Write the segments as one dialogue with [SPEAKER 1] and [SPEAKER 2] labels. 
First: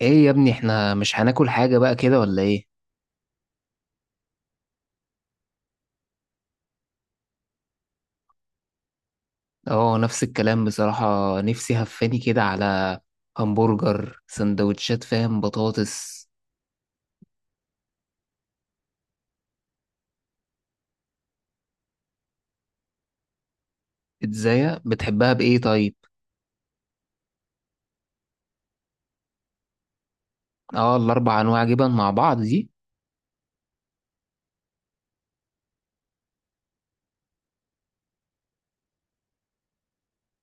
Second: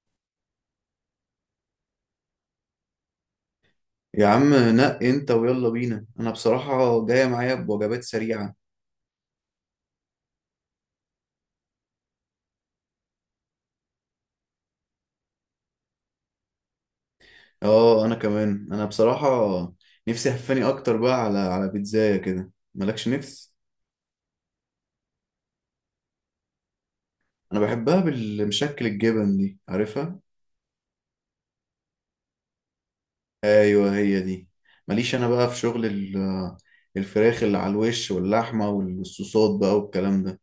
[SPEAKER 1] ايه يا ابني احنا مش هناكل حاجة بقى كده ولا ايه؟
[SPEAKER 2] يا عم نق انت ويلا بينا، انا بصراحة جاية معايا بوجبات سريعة.
[SPEAKER 1] اه، نفس الكلام بصراحة. نفسي هفاني كده على همبرجر، سندوتشات، فاهم، بطاطس.
[SPEAKER 2] اه انا كمان، انا بصراحة نفسي هفاني اكتر بقى على بيتزاية كده، مالكش نفس؟
[SPEAKER 1] ازاي بتحبها بايه طيب؟
[SPEAKER 2] انا بحبها بالمشكل الجبن دي، عارفها.
[SPEAKER 1] اه، الاربع انواع جبن مع بعض دي.
[SPEAKER 2] ايوه هي دي. ماليش انا بقى في شغل الفراخ اللي على الوش واللحمة والصوصات بقى والكلام ده.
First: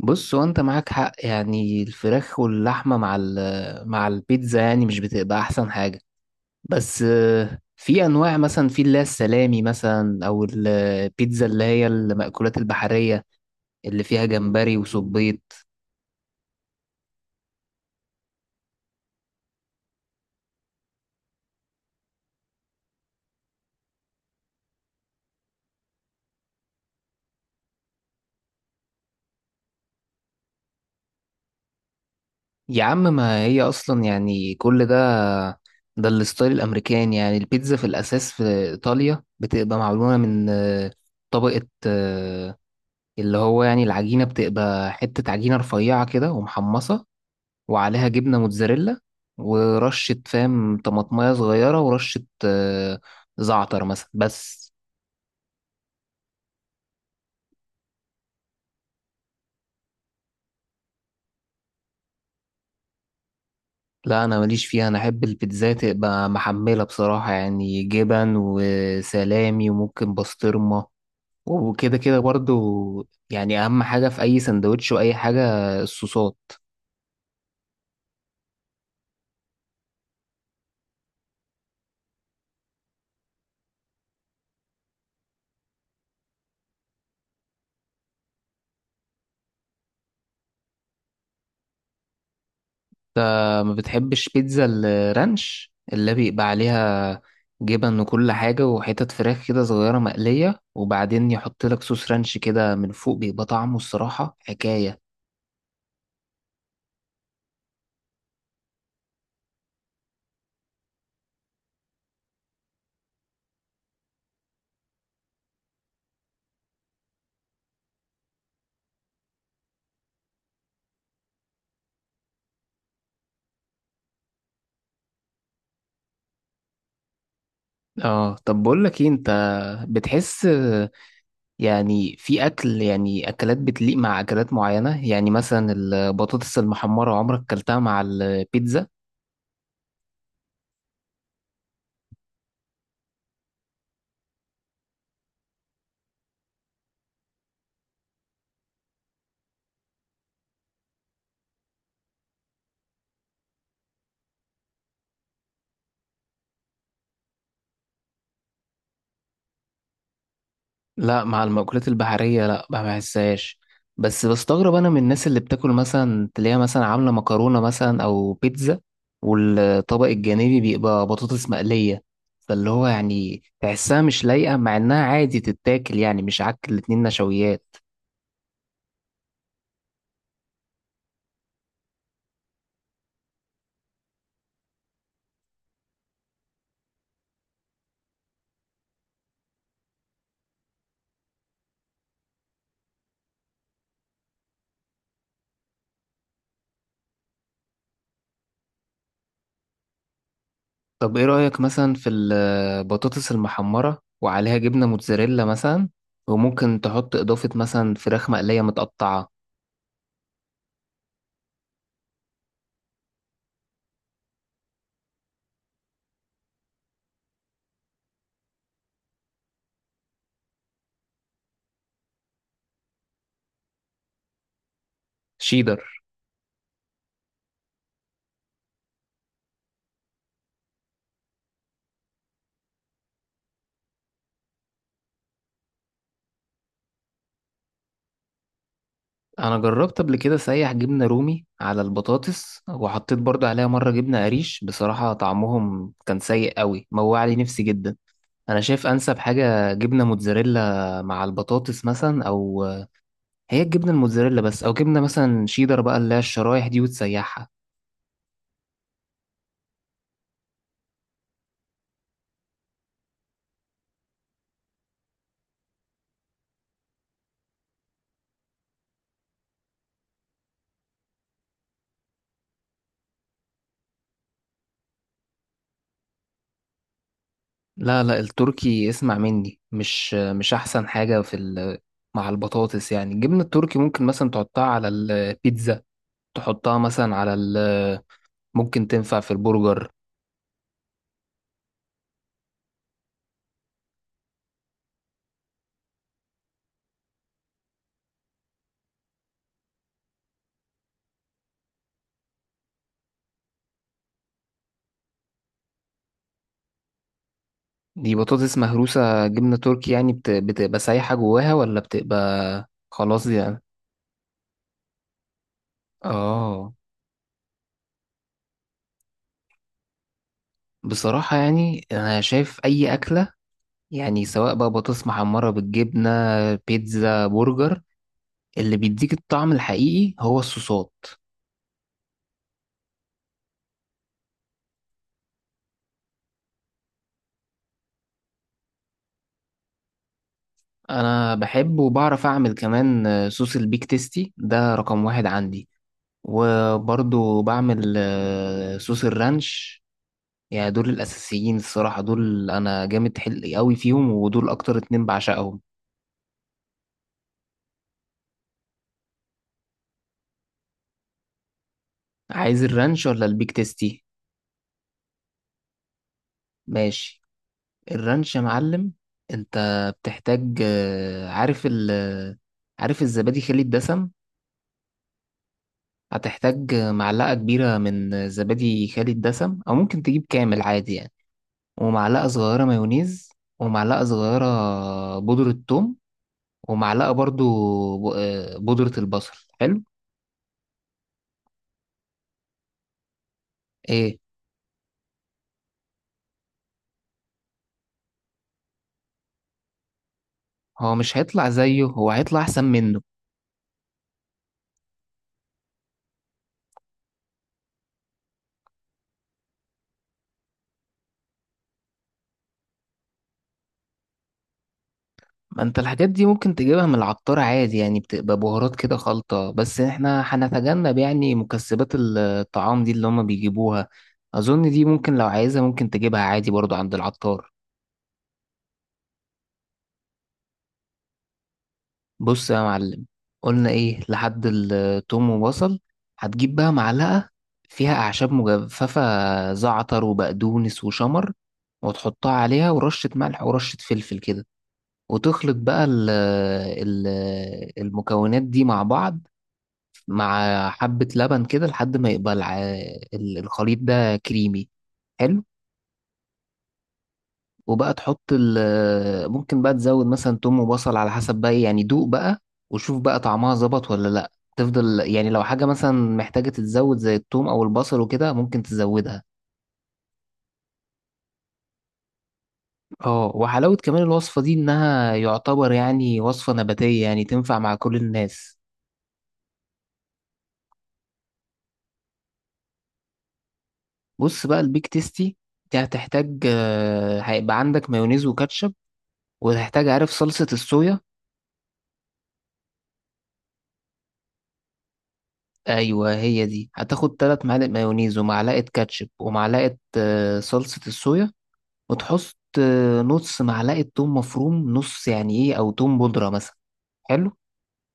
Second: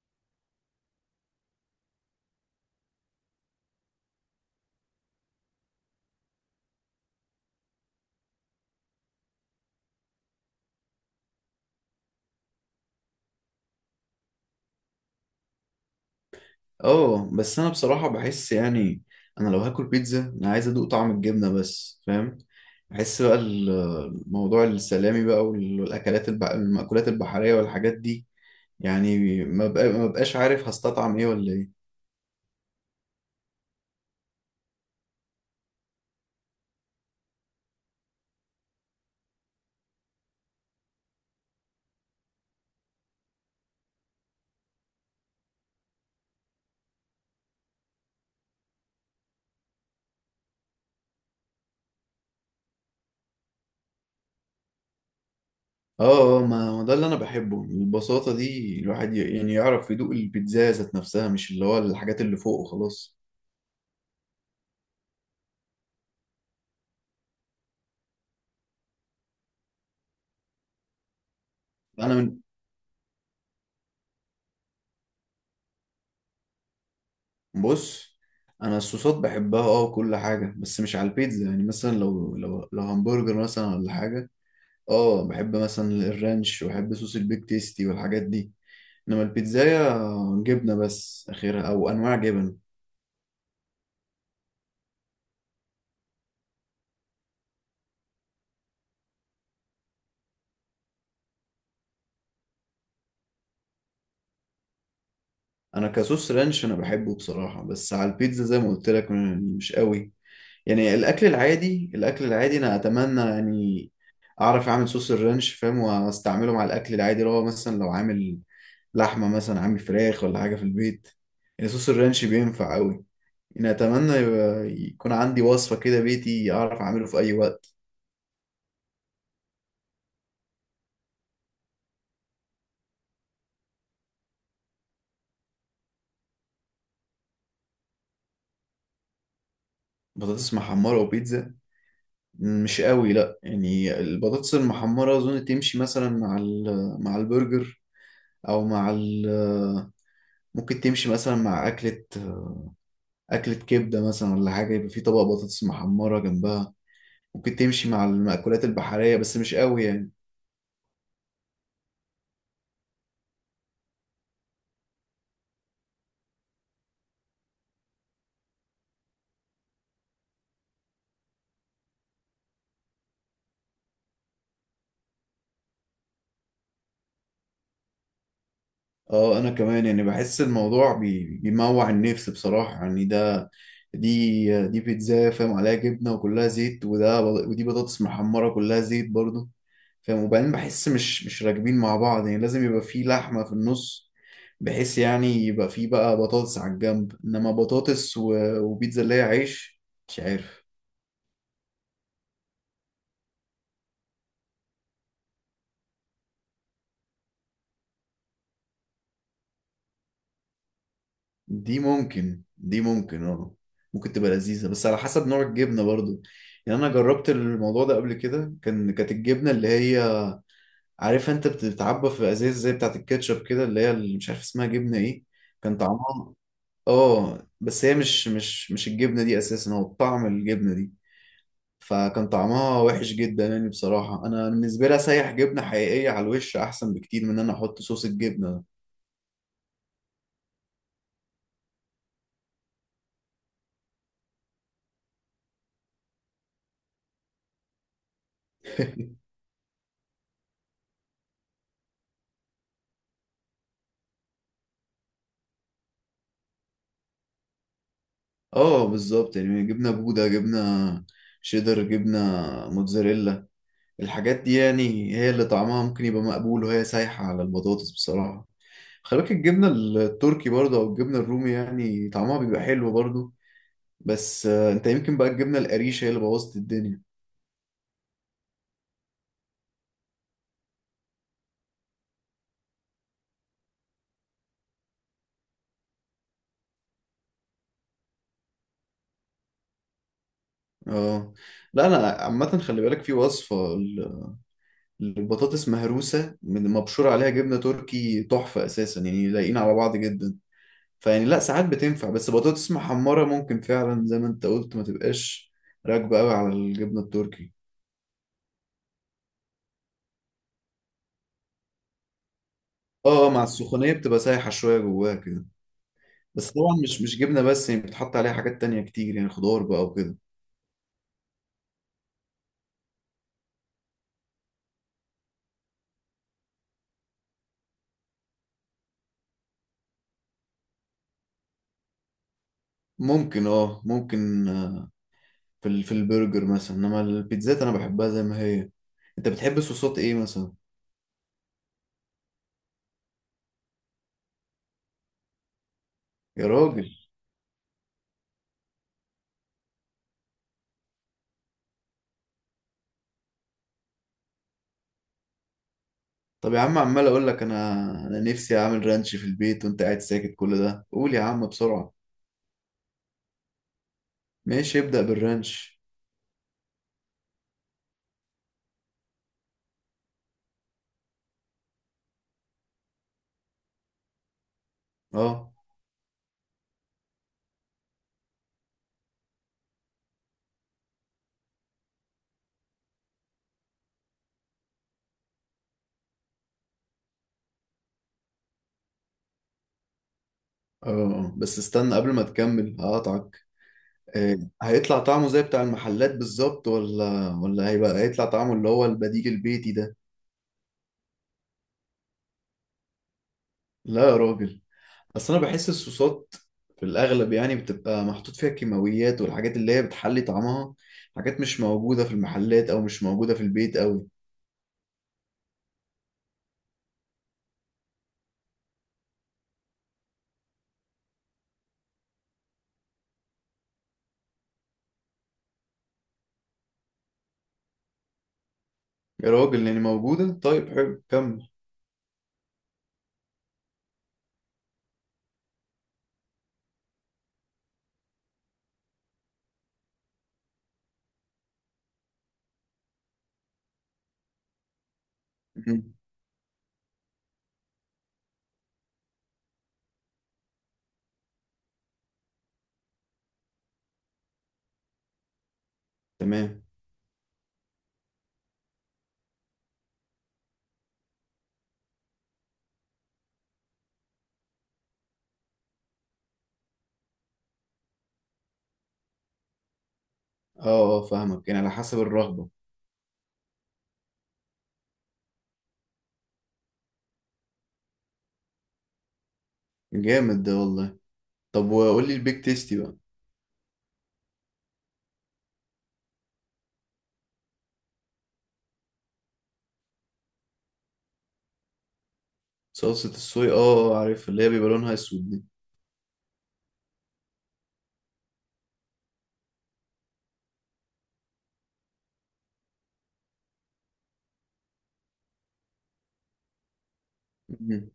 [SPEAKER 1] بص، وانت معاك حق، يعني الفراخ واللحمة مع البيتزا يعني مش بتبقى احسن حاجة. بس في انواع، مثلا في اللي هي السلامي مثلا، او البيتزا اللي هي المأكولات البحرية اللي فيها جمبري وصبيط.
[SPEAKER 2] اه بس انا بصراحة بحس، يعني انا لو هاكل بيتزا انا عايز ادوق طعم الجبنة بس، فاهم؟ بحس بقى موضوع السلامي بقى والاكلات المأكولات البحرية والحاجات دي، يعني ما بقاش عارف هستطعم ايه ولا ايه.
[SPEAKER 1] يا عم، ما هي اصلا يعني كل ده. ده الستايل الامريكاني. يعني البيتزا في الاساس في ايطاليا بتبقى معموله من طبقه، اللي هو يعني العجينه بتبقى حته عجينه رفيعه كده ومحمصه، وعليها جبنه موتزاريلا ورشه، فاهم، طماطمايه صغيره ورشه زعتر مثلا، بس.
[SPEAKER 2] اه اه، ما ده اللي انا بحبه، البساطة دي الواحد يعني يعرف يدوق البيتزا ذات نفسها، مش اللي هو الحاجات اللي فوق وخلاص.
[SPEAKER 1] لا، انا ماليش فيها، انا احب البيتزا تبقى محمله بصراحه، يعني جبن وسلامي وممكن بسطرمه وكده
[SPEAKER 2] انا
[SPEAKER 1] كده
[SPEAKER 2] من.
[SPEAKER 1] برضو. يعني اهم حاجة في اي سندوتش واي حاجة الصوصات.
[SPEAKER 2] بص، انا الصوصات بحبها اه وكل حاجة، بس مش على البيتزا. يعني مثلا لو لو همبرجر مثلا ولا حاجة، اه بحب مثلا الرانش، وبحب صوص البيك تيستي والحاجات دي. انما البيتزاية جبنة بس اخرها، او انواع جبن.
[SPEAKER 1] ما بتحبش بيتزا الرانش اللي بيبقى عليها جبن وكل حاجة وحتت فراخ كده صغيرة مقلية، وبعدين يحط لك صوص رانش كده من فوق، بيبقى طعمه الصراحة حكاية.
[SPEAKER 2] انا كصوص رانش انا بحبه بصراحة، بس على البيتزا زي ما قلت لك مش قوي. يعني الاكل العادي، الاكل العادي انا اتمنى، يعني اعرف اعمل صوص الرانش فاهم، واستعمله مع الاكل العادي اللي هو مثلا لو عامل لحمة مثلا، عامل فراخ ولا حاجة في البيت، يعني صوص الرانش بينفع قوي. يعني اتمنى يكون عندي وصفة كده بيتي اعرف اعمله في اي وقت.
[SPEAKER 1] اه، طب بقول لك ايه، انت بتحس يعني في اكل، يعني اكلات بتليق مع اكلات معينة. يعني مثلا البطاطس المحمرة، عمرك كلتها مع البيتزا؟
[SPEAKER 2] بطاطس محمرة وبيتزا؟ مش قوي، لا. يعني البطاطس المحمرة أظن تمشي مثلا مع مع البرجر، أو مع ممكن تمشي مثلا مع أكلة، أكلة كبدة مثلا ولا حاجة، يبقى في طبق بطاطس محمرة جنبها. ممكن تمشي مع المأكولات البحرية بس مش قوي يعني.
[SPEAKER 1] لا، مع المأكولات البحرية لا، ما بحسهاش. بس بستغرب أنا من الناس اللي بتاكل مثلا، تلاقيها مثلا عاملة مكرونة مثلا أو بيتزا، والطبق الجانبي بيبقى بطاطس مقلية، فاللي هو يعني تحسها مش لايقة، مع إنها عادي تتاكل، يعني مش عك، الاتنين نشويات.
[SPEAKER 2] اه انا كمان يعني بحس الموضوع بيموع النفس بصراحة، يعني ده، دي بيتزا فاهم عليها جبنة وكلها زيت، ودي بطاطس محمرة كلها زيت برضو فاهم، وبعدين بحس مش راكبين مع بعض. يعني لازم يبقى في لحمة في النص، بحيث يعني يبقى في بقى بطاطس على الجنب، انما بطاطس وبيتزا اللي هي عيش، مش عارف.
[SPEAKER 1] طب إيه رأيك مثلا في البطاطس المحمرة وعليها جبنة موتزاريلا مثلا، وممكن تحط إضافة مثلا فراخ مقلية متقطعة؟
[SPEAKER 2] دي ممكن، دي ممكن اه، ممكن تبقى لذيذة بس على حسب نوع الجبنة برضو. يعني انا جربت الموضوع ده قبل كده، كان كانت الجبنة اللي هي، عارف انت بتتعبى في ازاز زي بتاعت الكاتشب كده، اللي هي اللي مش عارف اسمها جبنة ايه. كان
[SPEAKER 1] شيدر.
[SPEAKER 2] طعمها، اه بس هي مش الجبنة دي اساسا، هو طعم الجبنة دي، فكان طعمها وحش جدا. يعني بصراحة أنا بالنسبة لي أسيح جبنة حقيقية على الوش أحسن بكتير من إن أنا أحط صوص الجبنة.
[SPEAKER 1] انا جربت قبل كده سايح جبنة رومي على البطاطس، وحطيت برضو عليها مرة جبنة قريش، بصراحة طعمهم كان سيء قوي، موع لي نفسي جدا. انا شايف انسب حاجة جبنة موتزاريلا مع البطاطس مثلا، او هي الجبنة الموتزاريلا بس، او جبنة مثلا شيدر بقى اللي هي الشرايح دي وتسيحها.
[SPEAKER 2] اه بالظبط، يعني جبنة بودة، جبنة شيدر، جبنة موتزاريلا، الحاجات دي يعني هي اللي طعمها ممكن يبقى مقبول وهي سايحة على البطاطس بصراحة. خلي بالك الجبنة التركي برضه، أو الجبنة الرومي، يعني طعمها بيبقى حلو برضه. بس أنت يمكن بقى الجبنة القريشة هي اللي بوظت الدنيا.
[SPEAKER 1] لا لا، التركي اسمع مني مش احسن حاجة مع البطاطس. يعني الجبنة التركي ممكن مثلا تحطها على البيتزا، تحطها مثلا ممكن تنفع في البرجر.
[SPEAKER 2] اه لا، أنا عامة خلي بالك في وصفة البطاطس مهروسة من مبشور عليها جبنة تركي، تحفة أساسا، يعني لايقين على بعض جدا. فيعني لا، ساعات بتنفع. بس بطاطس محمرة ممكن فعلا زي ما أنت قلت ما تبقاش راكبة قوي على الجبنة التركي.
[SPEAKER 1] دي بطاطس مهروسة جبنة تركي، يعني بتبقى سايحة جواها، ولا بتبقى خلاص
[SPEAKER 2] اه مع
[SPEAKER 1] يعني؟
[SPEAKER 2] السخونية بتبقى سايحة شوية جواها كده. بس
[SPEAKER 1] اه.
[SPEAKER 2] طبعا مش جبنة بس يعني، بتحط عليها حاجات تانية كتير، يعني خضار بقى وكده.
[SPEAKER 1] بصراحة يعني أنا شايف أي أكلة، يعني سواء بقى بطاطس محمرة بالجبنة، بيتزا، برجر، اللي بيديك الطعم الحقيقي هو الصوصات.
[SPEAKER 2] ممكن اه، ممكن، في في البرجر مثلا، انما البيتزات انا بحبها زي ما هي. انت بتحب صوصات ايه مثلا؟
[SPEAKER 1] أنا بحب وبعرف أعمل كمان صوص البيك تيستي، ده رقم واحد عندي.
[SPEAKER 2] يا راجل،
[SPEAKER 1] وبرضو بعمل صوص الرانش. يعني دول الأساسيين الصراحة، دول أنا جامد حلقي قوي فيهم، ودول أكتر اتنين بعشقهم.
[SPEAKER 2] طب يا عم عمال اقول لك، انا انا نفسي اعمل رانش في البيت، وانت قاعد ساكت كل ده؟ قول يا عم بسرعة.
[SPEAKER 1] عايز الرانش ولا البيك تيستي؟
[SPEAKER 2] ماشي، ابدأ بالرانش.
[SPEAKER 1] ماشي. الرانش يا معلم. أنت بتحتاج آه، عارف ال آه، عارف الزبادي خالي الدسم.
[SPEAKER 2] اه
[SPEAKER 1] هتحتاج معلقة كبيرة من زبادي خالي الدسم، أو ممكن تجيب كامل عادي يعني. ومعلقة صغيرة مايونيز، ومعلقة صغيرة بودرة ثوم، ومعلقة برضو بودرة البصل. حلو.
[SPEAKER 2] اه. بس استنى قبل ما تكمل هقطعك.
[SPEAKER 1] ايه؟
[SPEAKER 2] آه. هيطلع طعمه زي بتاع المحلات بالظبط، ولا هيبقى، هيطلع طعمه اللي هو البديل البيتي ده؟
[SPEAKER 1] هو مش هيطلع زيه، هو هيطلع احسن منه.
[SPEAKER 2] لا يا راجل، اصل انا بحس الصوصات في الاغلب يعني بتبقى محطوط فيها كيماويات، والحاجات اللي هي بتحلي طعمها، حاجات مش موجودة في المحلات، او مش موجودة في البيت قوي.
[SPEAKER 1] ما انت الحاجات دي ممكن تجيبها من العطار عادي. يعني بتبقى بهارات كده خلطة، بس احنا هنتجنب يعني مكسبات الطعام دي اللي هما بيجيبوها. اظن دي ممكن، لو عايزها ممكن تجيبها عادي برضو عند العطار.
[SPEAKER 2] يا راجل، يعني موجودة، طيب حلو كمل.
[SPEAKER 1] بص يا معلم، قلنا ايه لحد التوم وبصل. هتجيب بقى معلقة فيها اعشاب مجففة، زعتر وبقدونس وشمر، وتحطها عليها ورشة ملح ورشة فلفل كده، وتخلط بقى ال ال المكونات دي مع بعض، مع حبة لبن كده، لحد ما يبقى الخليط ده كريمي. حلو.
[SPEAKER 2] تمام.
[SPEAKER 1] وبقى تحط ممكن بقى تزود مثلا توم وبصل على حسب بقى إيه، يعني دوق بقى وشوف بقى طعمها ظبط ولا لا. تفضل يعني، لو حاجة مثلا محتاجة تتزود زي التوم أو البصل وكده، ممكن تزودها.
[SPEAKER 2] اه اه فاهمك، يعني على حسب الرغبة.
[SPEAKER 1] اه وحلاوة كمان الوصفة دي، إنها يعتبر يعني وصفة نباتية، يعني تنفع مع كل الناس.
[SPEAKER 2] جامد ده والله. طب وقول لي البيك تيستي بقى.
[SPEAKER 1] بص بقى البيك تيستي، دي هتحتاج هيبقى عندك مايونيز وكاتشب، وهتحتاج، عارف، صلصة الصويا.
[SPEAKER 2] صلصة الصويا، اه اه، عارف اللي هي بيبقى لونها اسود دي.
[SPEAKER 1] ايوه، هي دي. هتاخد تلات معالق مايونيز، ومعلقة كاتشب، ومعلقة صلصة الصويا. وتحط نص معلقة توم مفروم، نص يعني ايه، او توم بودرة مثلا. حلو.
[SPEAKER 2] مم.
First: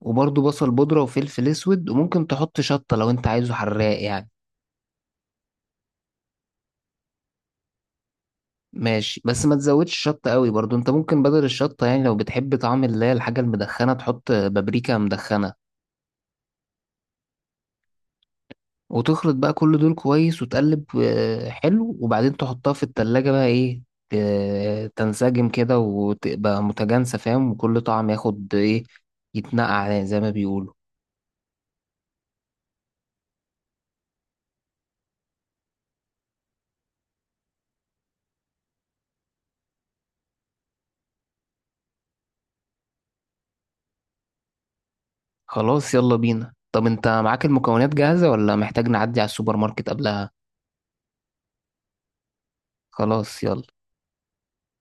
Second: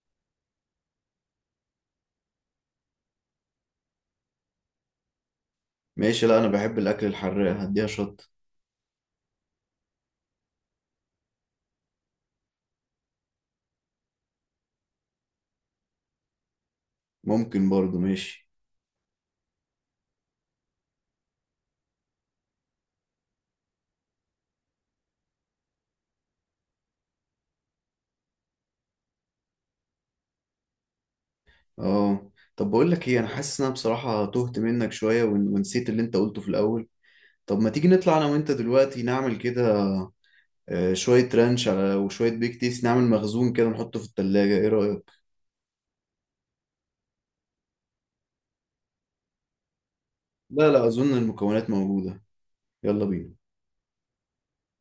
[SPEAKER 1] وبرضه بصل بودرة وفلفل اسود، وممكن تحط شطة لو انت عايزه حراق يعني.
[SPEAKER 2] ماشي، لا انا بحب الاكل الحراق، هديها شط.
[SPEAKER 1] ماشي، بس ما تزودش شطة قوي برضه. انت ممكن بدل الشطة، يعني لو بتحب طعم اللي هي الحاجة المدخنة، تحط بابريكا مدخنة.
[SPEAKER 2] ممكن برضو، ماشي.
[SPEAKER 1] وتخلط بقى كل دول كويس، وتقلب حلو. وبعدين تحطها في التلاجة بقى، ايه، تنسجم كده وتبقى متجانسة، فاهم، وكل طعم ياخد ايه، يتنقع زي ما بيقولوا.
[SPEAKER 2] اه طب بقول لك ايه، انا حاسس ان انا بصراحة تهت منك شوية، ونسيت اللي انت قلته في الاول. طب ما تيجي نطلع انا وانت دلوقتي نعمل كده، شوية رانش على وشوية بيك تيست، نعمل مخزون كده نحطه في التلاجة، ايه رأيك؟
[SPEAKER 1] خلاص يلا بينا. طب انت معاك المكونات جاهزة، ولا محتاج نعدي على السوبر ماركت قبلها؟
[SPEAKER 2] لا لا، اظن المكونات موجودة. يلا
[SPEAKER 1] خلاص
[SPEAKER 2] بينا.
[SPEAKER 1] يلا.